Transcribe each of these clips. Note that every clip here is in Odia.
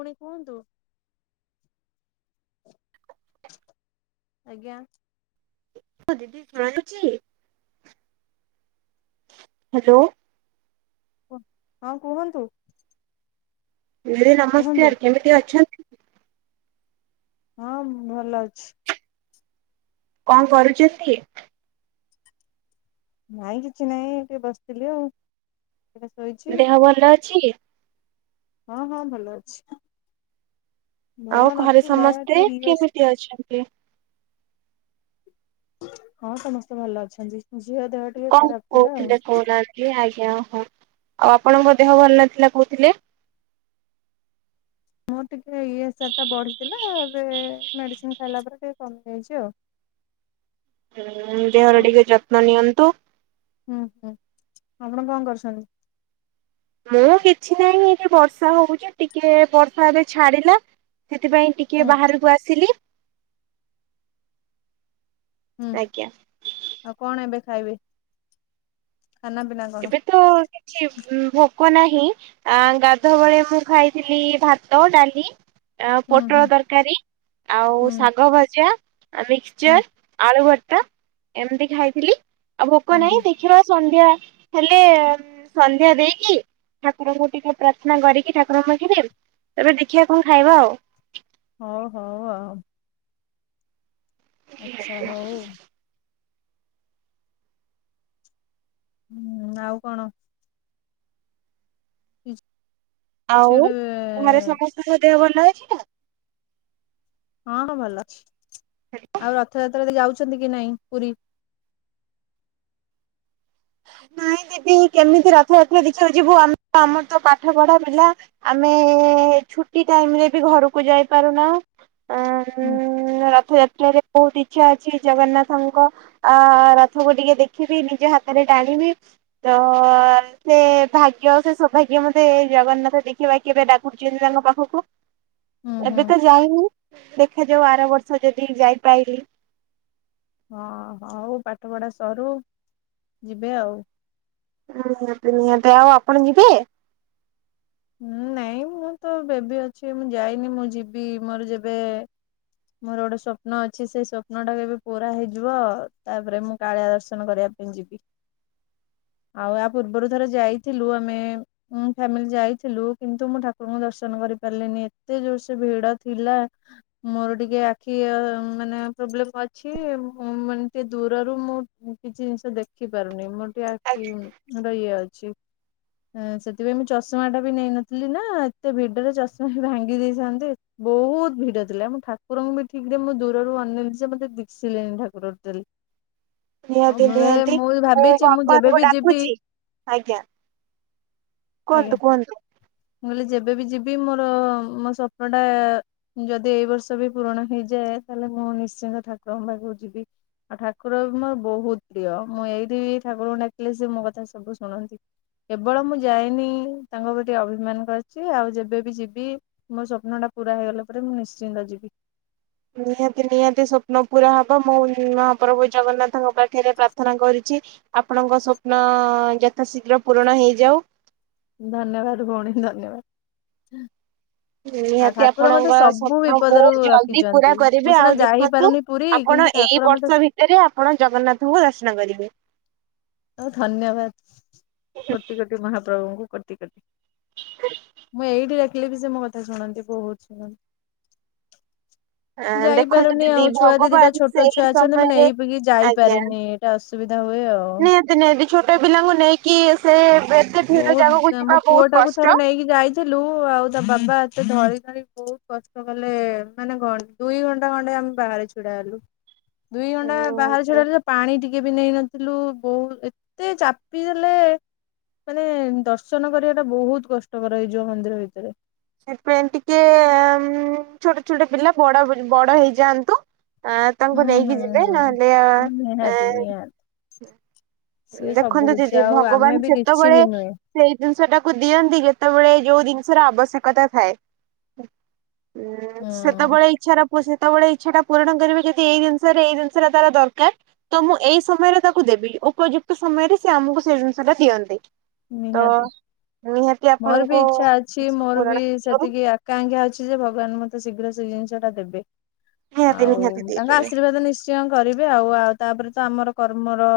ପୁଣି କୁହନ୍ତୁ? ଆଜ୍ଞା। ହଁ ଦିଦି ଶୁଣାଯାଉଛି? ହ୍ୟାଲୋ। ହଁ କୁହନ୍ତୁ? ଦିଦି କୁହନ୍ତୁ ନମସ୍କାର କେମିତି ଅଛ ହଁ ଭଲ ଅଛି। କ କରୁଛନ୍ତି? ନାଇଁ କିଛି ନାଇ ଟିକେ ବସିଥିଲି ଆଉ। ଟିକେ ଶୋଇଛି ଦେହ ଭଲ ଅଛି? ହଁ ହଁ ଭଲ ଅଛି। ଆଉ ଭଲ ଘରେ ନଥିଲା ସମସ୍ତେ ଟିକେ ଇଏ କେମିତି ଅଛନ୍ତି? ହଁ ସମସ୍ତେ ଭଲ ଅଛନ୍ତି ଝିଅ ଦେହ ଟିକେ ବି ଖରାପ ଥିଲା ଆଉ। ହେଁ ଆଜ୍ଞା ହଁ ଆଉ ଆପଣଙ୍କ ଦେହ ଭଲ ନଥିଲା କହୁଥିଲେ। ମୋର ଟିକେ ଇ ଏସ୍ ଆର୍ ଟା ବଢିଥିଲା ଏବେ ମେଡିସିନ ଖାଇଲା ପରେ ଟିକେ କମିଯାଇଛି ଆଉ। ହୁ ଦେହର ଆପଣ ଟିକେ ଯତ୍ନ ନିଅନ୍ତୁ। ହୁଁ ହୁଁ ଆପଣ କଣ କରୁସନ୍ତି? ମୁଁ କିଛି ନାହିଁ ଏଠି ବର୍ଷା ହଉଛି ଟିକେ ବର୍ଷା ଏବେ ଛାଡ଼ିଲା ସେଥିପାଇଁ ହୁଁ ଟିକେ ବାହାରକୁ ଆସିଲି। ହୁଁ ଆଜ୍ଞା ଆଉ କଣ ଏବେ ଖାଇବେ ଖାନା ପିନା କଣ? ଏବେ ତ କିଛି ଭୋକ ନାହିଁ ଆ ଗାଧୁଆ ବଳେ ମୁଁ ଖାଇଥିଲି ଭାତ ଡାଲି ଆ ହୁଁ ପୋଟଳ ହୁଁ ତରକାରୀ ଆଉ ହୁଁ ଶାଗ ଭଜା। ଆ ହୁଁ ମିକ୍ସଚର ଆଳୁ ଭର୍ତା ଏମିତି ଖାଇଥିଲି ଆଉ ହୁଁ ଭୋକ ହୁଁ ନାଇ ଦେ ଖୀିବା ସନ୍ଧ୍ୟା। ହେଲେ ସନ୍ଧ୍ୟାଦେଇକି ଠାକୁରଙ୍କୁ ଟିକିଏ ପ୍ରାର୍ଥନା କରିକି ଠାକୁରଙ୍କ ପାଖରେ ଏବେ ଦେଖିଆ କଣ ଖାଇବା ଆଉ। ହଉ ହଉ ଆଉ। ଆଚ୍ଛା ହଉ। ଉୁଁ ଆଉ କଣ? [unintelligible] ଆଉ ଗୋଟେ ଘରେ ସମସ୍ତଙ୍କ ଦେହ ଭଲ ଅଛିନା। ହଁ ହଁ ଭଲଅଛି ଆଉ ରଥଯାତ୍ରା ଦେଖି ଯାଉଛନ୍ତିକି ନାଇଁ ପୁରୀ। ନାଇଁ ଦିଦି କେମିତି ରଥଯାତ୍ରା ଦେଖିବାକୁ ଯିବୁ ଆମ ଆମରତ ପାଠପଢା ପିଲା। ଆମେ ଛୁଟି ଟାଇମରେବି ଘରକୁ ଯାଇପାରୁ ନାହୁଁ ଆଁ ଉୁଁ ଉୁଁ। ହୁଁ ଉୁଁ ରଥଯାତ୍ରାରେ ବହୁତ ଇଛା ଅଛି ଜଗନ୍ନାଥଙ୍କ ଅ ଅ ରଥକୁ ଟିକିଏ ଦେଖିବି ନିଜ ହାତରେ ଟାଣିବି ତ ଅଁ। ସେଭାଗ୍ୟ ସେସୌଭାଗ୍ୟ ମତେ ଜଗନ୍ନାଥ ଦେଖିବା କେବେ ଡାକୁୁଛନ୍ତି ତାଙ୍କ ପାଖକୁ। ହୁଁ ହୁଁ ଏବେତ ଯାଇନି ଦେଖାଯାଉ ଆରବର୍ଷ ଯଦି ଯାଇପାଇଲିି। ହଁ ହଉ ପାଠପଢା ସରୁ ଯିବେ ଆଉ। [unintelligible] ନିହାତି ନିହାତି ଆଉ ଆପଣ ଯିବେ? ଉୁଁ ନାଇଁ ମୁଁତ ବେବି ଅଛି ମୁଁ ଯାଇନି ମୁଁ ଯିବି ମୋର ଯେବେ ମୋର ଗୋଟେ ସପ୍ନଅଛି ସେଇ ସ୍ଵପ୍ନଟା କେବେ ପୁରା ହେଇଯିବ ତାପରେ ମୁଁ। କାଳିଆ ଦର୍ଶନ କରିବା ପାଇଁ ମୁଁ ଯିବି। [inaudible] ଆଉ ଏହା ପୂର୍ବରୁ ଥରେ ଯାଇଥିଲୁ ଆମେ ମୁଁ ଫାମିଲି ଯାଇ ଥିଲୁ କିନ୍ତୁ ମୁଁ ଠାକୁରଙ୍କୁ ଦର୍ଶନ କରି ପାରିଲିନି ଏତେ ଜୋରସେ ଭିଡଥିଲା। ମୋର ଟିକିଏ ଆଖି ଆଁ ମାନେ ପ୍ରୋବ୍ଲେମ ଅଛି ମାନେ ଟିକିଏ ଦୂରରୁ ମୁଁ ମୁଁ କିଛି ଜିନିଷ ଦେଖିଊପାରୁନି ମୋର ଟିକିଏ ଆଖି ଇଉ ହେଟା ଇଏ ଅଛି ଏଁ ସେଥିପାଇଁ ମୁଁ ଚଷମାଟା ବି ନେଇନଥିଲିନା ଏତେ ଭିଡରେ ଚଷମାବି ଭାଙ୍ଗି ଦେଇଥାନ୍ତେ। ବହୁତ ଭିଡଥିଲା ମୁଁ ଠାକୁରଙ୍କୁବି ଠିକରେ ମୁଁ ଦୂରରୁ ଅନେଇଲିଯେ ମତେ ଦିଶିଲେନି ଠାକୁର ଟୋଟାଲି। [inaudible] ଆଉ ନିଅତି ନିଅତି ମୁଁ ଭାବିଛି ବାପାଙ୍କୁ ଯେବେବି ଯିବି ଡାକୁଛି ଆଜ୍ଞା। ଆଜ୍ଞା। କୁହନ୍ତୁ କୁହନ୍ତୁ। ମୁଁ କହିଲି ଯେବେବିଯିବି ମୋର ମୋ ସ୍ୱପ୍ନଟା ଯଦି ଏଇବର୍ଷବି ପୂରଣ ହେଇଯାଏ ତାହେଲେ ମୁଁ ନିଶ୍ଚିନ୍ତ ଠାକୁରଙ୍କ ପାଖକୁ ଯିବି। ଆଉ ଠାକୁର ମୋର ବହୁତ ପ୍ରିୟ ମୁଁ ଏଇଠି ଠାକୁରଙ୍କୁ ଡାକିଲେ ସେ ମୋକଥା ସବୁ ଶୁଣନ୍ତି। କେବଳ ମୁଁ ଯାଇନି ତାଙ୍କକତ ଟିକିଏ ଅଭିମାନ କରିଛି ଆଉ ଯେବେବି ଯିବି ମୋ ସପ୍ନଟା ପୁରା ହେଇଗଲା ପରେ ମୁଁ ନିଶ୍ଚିନ୍ତ ଯିବି। ନିହାତି ନିହାତି ସ୍ୱପ୍ନ ପୁରାହବ ମୁଁ ମହାପ୍ରଭୁ ଜଗନ୍ନାଥଙ୍କ ପାଖରେ ପ୍ରାର୍ଥନା କରିଛି। ଆପଣଙ୍କ ସ୍ୱପ୍ନ ଯଥାଶୀଘ୍ର ପୂରଣ ହେଇଯାଉ। ଧନ୍ୟବାଦ ଭଉଣୀ ଧନ୍ୟବାଦ। ଆଉ ନିହାତି ଠାକୁର ଆପଣଙ୍କ ମତେ ସବୁ ସ୍ୱପ୍ନ ବହୁତ ବିପଦରୁ ଜଲଦି ପୁରା ରଖିଛନ୍ତି କରିବେ ମୁଁ ଆଉ ସିନା ଯାଇ ପାରୁନି ପୁରୀ କିନ୍ତୁ ଠାକୁର ମତେ ସେ ଫେରେ ଆପଣ ଜଗନ୍ନାଥଙ୍କୁ ଦର୍ଶନ କରିବେ। ଆଉ ଧନ୍ୟବାଦ କୋଟି କୋଟି ମହାପ୍ରଭୁଙ୍କୁ କୋଟି କୋଟି। ମୁଁ ଏଇଠି ଡାକିଲିବି ସେ ମୋକଥା ଶୁଣନ୍ତି ବହୁତ ଶୁଣନ୍ତି। ଅ ଦେଖନ୍ତୁ ଯାଇପାରୁନି ଦିଦି ଆଉ ଛୁଆ ଦିଇ ଦିଟା ଭଗବାନ ଛୋଟ ସେଇ ଛୁଆ ଅଛନ୍ତି ମାନେ ସମୟରେ ନେଇକି ଆଜ୍ଞା ଯାଇପାରେନି। ଏଇଟା ଅସୁବିଧା ହୁଏ ଆଉ। ନିହାତି ନିହାତି, ଛୋଟ ପିଲାଙ୍କୁ ନେଇକି ସେ ବେ ବହୁତ ମୋ ପୁଅଟାକୁ ଥରେ ନେଇକି ଯାଇ ଥିଲୁ, ଆଉ ତା ବାବା ଏତେ ଧଳି ଧଳି ବହୁତ କଷ୍ଟ କଲେ ମାନେ କଣ ଦୁଇ ଘଣ୍ଟା ଖଣ୍ଡେ ଆମେ ବାହାରେ ଛିଡା ହେଲୁ। ଦୁଇ ଘଣ୍ଟା ହୁଁ ବାହାରେ ଛିଡା ହେଲୁ ଯେ ପାଣି ଟିକେ ଟିକେ ବି ନେଇନଥିଲୁ, ବହୁତ ଏତେ ଚାପି ଦେଲେ ମାନେ ଦର୍ଶନ କରିବାଟା ବହୁତ କଷ୍ଟକର ହେଇଯିବ ମନ୍ଦିର ଭିତରେ। ସେଇଥିପାଇଁ ଟିକେ ଉମ୍ ଛୋଟ ଛୋଟ ପିଲା ବଡ ବଡ ହେଇଯାଆନ୍ତୁ ଆ ତାଙ୍କୁ ହୁଁ ନେଇକି ହୁଁ ଯିବେ, ହୁଁ ନହେଲେ ଆ ହଁ ଏ ନିହାତି ନିହାତି। ସିଏ ସବୁ ଦେଖନ୍ତୁ କିଛି ଦିଦି, ଆଉ ଆମେ ଭଗବାନ ବି କିଛି ସେତବଳେ ବି ନୁହେଁ ସେଇ ଜିନିଷଟାକୁ ଦିଅନ୍ତି, ଯେତେବେଳେ ଯୋଉ ଜିନିଷର ଆବଶ୍ୟକତା ଥାଏ। ଉମ୍ ସେତବଳେ ଇଚ୍ଛାର ମୁଁ ସେତବଳେ ଇଚ୍ଛାଟା ପୂରଣ କରିବି ଯଦି ଏଇ ଜିନିଷରେ ଏଇ ଜିନିଷଟା ତାର ଦରକାର ତ ମୁଁ ଏଇ ସମୟରେ ତାକୁ ଦେବି, ଉପଯୁକ୍ତ ସମୟରେ ସେ ଆମକୁ ସେ ଜିନିଷଟା ଦିଅନ୍ତି। ତ ନିହାତି। ନିହାତି ମୋର ବି ଆପଣଙ୍କୁ ଇଚ୍ଛା ଅଛି, ମୋର ପୂରଣ ବି ସେତିକି କି ଆକାଂକ୍ଷା ଅଛି ଯେ, ଭଗବାନ ମତେ ଶୀଘ୍ର ସେଇ ଜିନିଷଟା ଦେବେ। ନିହାତି ଆଉ ନିହାତି ତାଙ୍କ ଦେଇଦେବେ। ଆଶୀର୍ବାଦ ନିଶ୍ଚି ଶ୍ଚୟ କରିବେ ଆଉ। ଆଉ ତାପରେ ତ ଆମର କର୍ମର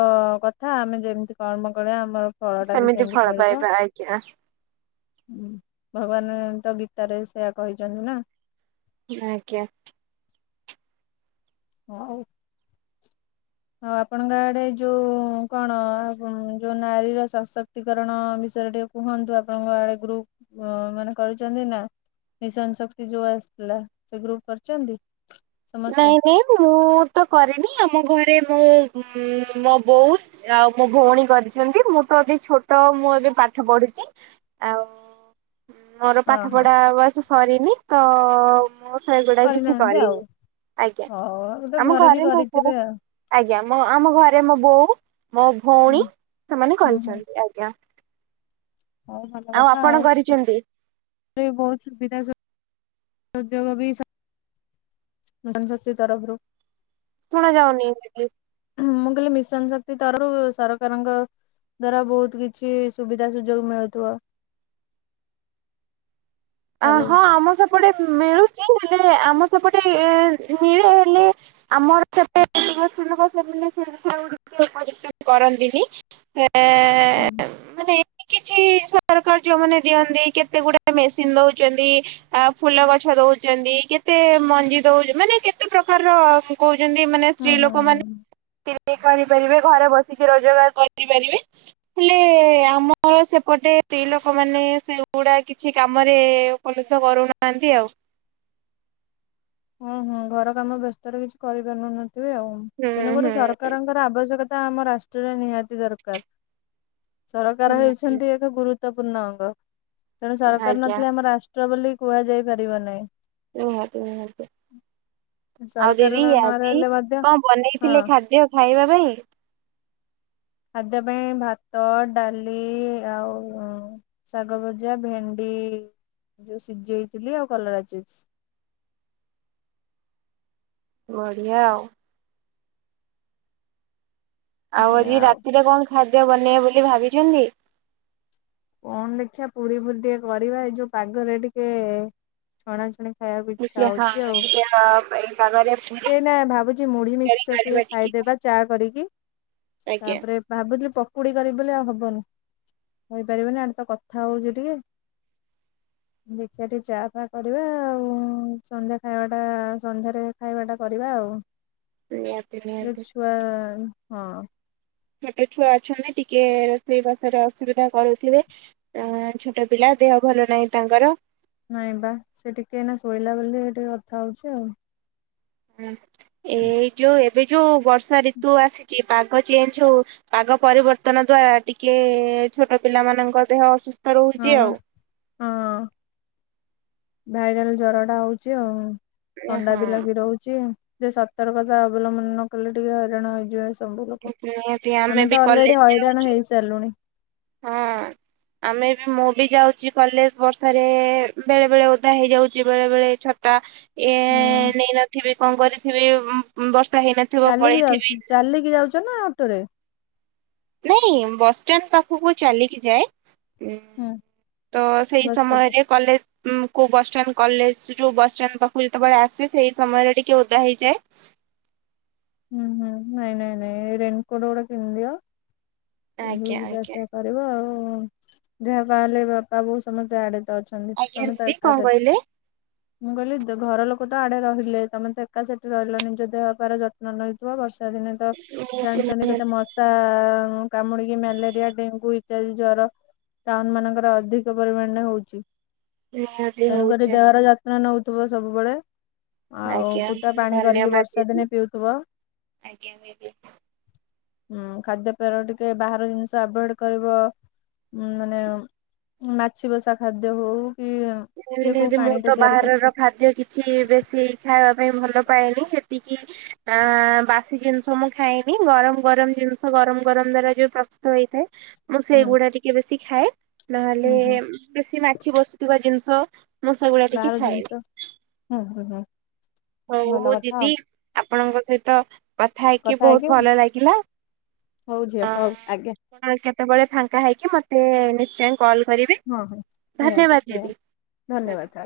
କଥା, ଆମେ ଯେମିତି କର୍ମ କରିବା ଆମର ଫଳ ଟା ବି ସେମିତି ଫଳ ପାଇବା, ଆଜ୍ଞା। ହୁଁ। ଭଗବାନ ତ ଗୀତାରେ ସେୟା କହିଛନ୍ତି ନା। ଆଜ୍ଞା। ହଉ ଆଉ ଆପଣଙ୍କ ଆଡେ ଯୋଉ କଣ ଆଉ କଣ ଯୋଉ ନାରୀର ସଶକ୍ତି ଶକ୍ତିକରଣ ବିଷୟରେ ଟିକେ କୁହନ୍ତୁ। ଆପଣଙ୍କ ଆଡେ ଗ୍ରୁପ ମାନେ କରିଚନ୍ତି ନା? ମିଶନ ଶକ୍ତି ଯୋଉ ଆସିଥିଲା, ସେ ଗ୍ରୁପ କରିଚନ୍ତି? ନାଇଁ ନାଇଁ, ମୁଁ ତ କରିନି, ଆମ ଘରେ ମୁଁ ଉମ୍ ମୋ ବୋଉ ଆଉ ମୋ ଭଉଣୀ କରିଛନ୍ତି। ମୁଁ ତ ଏବେ ଛୋଟ, ମୁଁ ଏବେ ପାଠ ପଢୁଛି ଆଉ ମୋର ହଁ ପାଠ ହଁ ପଢା ବୟସ ସରିନି, ତ ମୁଁ ସେଗୁଡାକ କିଛି କରିନାହାନ୍ତି ଆଉ କରିନି। ଆଜ୍ଞା। ହଉ ଗୋଟେ ଆମ ବି ଘରେ ମୋ ବୋଉ କରିଥିବେ ଆଉ ଆଜ୍ଞା। ମୋ ଆମ ଘରେ ମୋ ବୋଉ, ମୋ ଭଉଣୀ, ହୁଁ ସେମାନେ ହୁଁ ହୁଁ କରିଛନ୍ତି। ଆଜ୍ଞା। ହଉ ଆଉ ଆପଣ କରିଚନ୍ତି? ଏବେ ବି ବହୁତ ସୁବିଧା ସୁ ସୁଯୋଗ ବି ସ ମିଶନ ଶକ୍ତି ତରଫରୁ ଶୁଣା ଯାଉନି ଦିଦି। ମୁଁ କହିଲି ମିଶନ ଶକ୍ତି ତରୁ ସରକାରଙ୍କ ଦ୍ଵାରା ବହୁତ କିଛି ସୁବିଧା ସୁଯୋଗ ମିଳୁଥିବ? ଆ ହାଲୋ ହଁ ଆମ ସେପଟେ ମି-ମିଳୁଚି, ହେଲେ ଆମ ସେପଟେ ଏ ମିଳେ ହେଲେ ଆମର ସେପଟେ ଲୋକ ସେମାନେ [unintelligible] କରନ୍ତିନି ହେ ହୁଁ ମାନେ ଏମତି କିଛି ସରକାର ଯୋଉମାନେ ଦିଅନ୍ତି କେତେ ଗୁଡାଏ ମେସି ସିନ୍ ଦଉଚନ୍ତି ଆ ଫୁଲ ଗଛ ଦଉଚନ୍ତି, କେତେ ମଞ୍ଜି ଦଉ ମାନେ କେତେ ପ୍ରକାରର କହୁଛନ୍ତି ମାନେ ହୁଁ ସ୍ତ୍ରୀ ହୁଁ ହୁଁ ଲୋକମାନେ ସିଲେଇ କରିପାରିବେ, ଘରେ ବସିକି ରୋଜଗାର କରିପାରିବେ ହେଲେ ଆମର ସେପଟେ ସ୍ତ୍ରୀ ଲୋକମାନେ ସେଗୁଡା କିଛି କାମରେ ଉପନୀତ କରୁନାହାନ୍ତି ଆଉ। ହୁଁ ହୁଁ ଘର କାମ ବ୍ୟସ୍ତରେ କିଛି କରିପାରୁନନୁଥିବେ ଆଉ ହୁଁ ତେଣୁକ ହୁଁ ସର କାରଙ୍କର ଆବଶ୍ୟକତା ଆମ ରାଷ୍ଟ୍ରରେ ନିହାତି ଦରକାର। ନିହାତି ସରକାର ନିହାତି, ହେଉଛନ୍ତି ଏକ ଗୁରୁତ୍ୱପୂର୍ଣ୍ଣ ଅଙ୍ଗ ତେଣୁ ସରକାର ଆଜ୍ଞା ନଥିଲେ ଆମ ରା ଷ୍ଟ୍ର ବୋଲି କୁହାଯାଇ ପାରିବ ନାହିଁ। ନିହାତି ନିହାତି। ଆଉ ସରକାର ଦିଦି ନ ଆଜି ରହିଲେ ମଧ୍ୟ କଁ ହଁ ବନେଇଥିଲେ ଖାଦ୍ୟ ଖାଇବା ପାଇଁ। ଖାଦ୍ୟ ପାଇଁ ଭାତ ଡାଲି ଆଉ ଶାଗ ଭଜା ଭେଣ୍ଡି ଯୋଉ ସିଜେଇଥିଲି ଆଉ କଲରା ଚିପ୍ସ। ବଢିଆ ଆଉ। ଆଉ ଆଜି ରାତିରେ କଣ ଖାଦ୍ୟ ବନେଇବେ ବୋଲି ଭାବିଚନ୍ତି? କଣ ଦେଖିଆ ପୁରୀ ଫୁରି ଟିକେ କରିବା ଏଇ ଯୋଉ ପାଗରେ ଟିକେ ଛଣାଛୁଣି। ଖାଇବାକୁ ଟିକେ ଇଚ୍ଛା ହଁ ହୋଉଚି ଆଉ। [unintelligible] ଏଇନା ଭାବୁଚି ମୁଢି ତରକାରୀ ମିକ୍ସର କରିବା ଟିକେ ଖାଇଦେବା ଚା କରିକି ଆଜ୍ଞା ତାପରେ ଭାବୁଥିଲି ପକୁଡି କରିବି ବୋଲି ଆଉ ହବନି। ହେଇପାରିବନି ଆମେ ତ କଥା ହୋଉଚୁ ଟିକେ। ଦେଖିଆ ଟିକେ ଚା ଫା କରିବା ଆଉ ସନ୍ଧ୍ୟା ଖାଇବା ଟା ସନ୍ଧ୍ୟାରେ ଖାଇବାଟା କରିବା ଆଉ ନିହାତି ଏ ନିହାତି ଛୁଆ ହଁ। ଛୋଟ ଛୁଆ ଅଛନ୍ତି ଟିକିଏରୋସେଇ ବାଷରେ ଅସୁବିଧା କରୁଥିବେ। ଏଁ ଛୋଟ ପିଲା ଦେହ ଭଲ ନାହିଁ ତାଙ୍କର। ନାଇଁ ବା ସେ ଟିକେ ଏଇନା ଶୋଇଲା ବୋଲି ଟିକେ କଥା ହୋଉଚି ଆଉ। ହଁ ଏଇ ଯୋଉ ଏବେ ଯୋଉ ବର୍ଷା ଋତୁ ଆସିଚି ପାଗ ଚେଞ୍ଜ ହୋଉ ପାଗ ପରିବର୍ତ୍ତନ ଦ୍ଵାରା ଟିକେ ଛୋଟ ପିଲାମାନଙ୍କ ଦେହ ଅସୁସ୍ଥ ହଁ ରହୁଛି ପା ଆଉ। ହଁ ଭାଇରାଲ ଜର ଟା ହୋଉଚି ଆଉ। ଥଣ୍ଡା ହଁ ବି ଲାଗି ରୋହୁଚି ଯେ ସତର୍କତା ଅବଲମ୍ବନ ନ କଲେ ଟିକେ ହଇରାଣ ହେଇଯିବ ସବୁ ଲୋକୋ ନିହାତି ଆମେ ବି ତ କଲେଜ ଅଲରେଡି ହଇରାଣ ଯାଉଛୁ ହେଇସାରିଲୁଣି। ହଁ ଆମେ ବି ମୁଁ ବି ଯାଉଚି କଲେଜ ବର୍ଷାରେ ବେଳେ ବେଳେ ଓଦା ହେଇଯାଉଚି ବେଳେ ବେଳେ ଛ ତା ଏ ହୁଁ ନେଇନଥିବି କଣ କରିଥିବି ବର୍ଷା ହେଇନେ ଚାଲିକି ଯାଉଚୁ ଚାଲିକି ଯାଉଚୁ ନା ଅଟୋରେ? ନାଇଁ ବସଷ୍ଠାଣ୍ଡ ପାଖୁକୁ ଚାଲିକି ଯାଏ। [unintelligible] ହୁଁ ତ ସେଇ ବସ୍ ଷ୍ଟପ୍ ସମୟରେ କଲେଜ ମୁଁ କୋ ବସଷ୍ଟାଣ୍ଡ କଲେଜ ଯୋଉ ବସଷ୍ଟାଣ୍ଡ ପାଖକୁ ଯେତବେଳେ ଆସେ ସେଇ ସମୟରେ ଟିକେ ଓଦା ହେଇଯାଏ। ହୁଁ ହୁଁ ନାଇଁ ନାଇଁ ନାଇଁ ରେନକୋଟ ଗୋଟେ ପିନ୍ଧିଦିଅ ପିନ୍ଧିକି ଆଜ୍ଞା ଆଜ୍ଞା। ଯିବାଆସିବା କରିବ ଆଉ ଯାହା ବାହାରେ ବାପା ବୋଉ ସମସ୍ତେ ଆଡେତ ଅଛନ୍ତି। ଖାଲି ଆଜ୍ଞା ଦିଦି ତମେତଏକା କଣ ସେଠି। କହିଲେ? ମୁଁ କଇଲି ଘର ଲୋକ ତ ଆଡେ ରହିଲେ ତମେ ତ ଏକା ସେଠି ରହିଲ ନିଜ ଦେହପାର ଯନ୍ନ [unintelligible] ବର୍ଷା ଦିନେ ତ ନିହାତି ଜାଣିଚନିତ କେ ନିହାତି। ମଶା କାମୁଡିକି ମ୍ୟାଲେରିଆ ଡେଙ୍ଗୁ ଇତ୍ୟାଦି ଜର ଟାଉନ ମାନଙ୍କରେ ଅଧିକ ପରିମାଣରେ ହୋଉଚି। ନିହାତି ତେଣୁକରି ହଉଛେ ଦେହର ଯନ୍ନ ନୋଉଥିବ ସବୁବେଳେ। ଆଉ ଆଜ୍ଞା ଫୁଟା ପାଣି କରିକି ଧନ୍ୟବାଦ ବର୍ଷା ଦିଦି ଦିନେ ପିଉ ଆଜ୍ଞା ଦିଦି। ହୁଁ ଖାଦ୍ୟ ପେୟର ଟିକେ ବାହାର ଜିନିଷ ଆଭୋଏଡ କରିବ। ଉ ମାନେ ମାଛି ବସା ଖାଦ୍ୟ ହଉ କି? କିଏ କୋଉ ଏ ମୁଁ ପାଣିରେ ତ ତିଆରି ବାହାରର କରୁଥିବ ଖାଦ୍ୟ କିଛି ବେଶୀ ଖାଇବା ପାଇଁ ଭଲ ପାଏନି ଏତିକି। ଆ ବାସି ଜିନିଷ ମୁଁ ଖାଇନି ଗରମ ଗରମ ଜିନିଷ ଗରମ ଗରମ ଦ୍ଵାରା ଯୋଉ ପ୍ରସ୍ତୁତ ହେଇଥାଏ। ମୁଁ ହୁଁ ସେଇଗୁଡା ଟିକେ ବେଶୀ ଖାଏ ନହେଲେ ହୁଁ ହୁଁ ବେଶୀ ମାଛି ବସୁଥିବା ଜିନିଷ। ମୁଁ ସେଗୁଡା ଟିକେ ବାର ଖାଏନି ଜିନଷ ହୁଁ ହୁଁ ହୁଁ ହଉ ମୋ ଭଲ କଥା ଦିଦି ଆଉ ଆପଣଙ୍କ ସହିତ କଥା ହେଇକି ବହୁତ ଭଲ ଲାଗିଲା। ହଉ ଝିଅ ହଉ ଆଜ୍ଞା କେତେବେଳେ ଫାଙ୍କା ହେଇକି ମତେ ନିଶ୍ଚୟ। କଲ୍ କରିବେ ହଁ ହଁ ନିହାତି ଧନ୍ୟବାଦ ନିହାତି ଦିଦି। ଧନ୍ୟବାଦ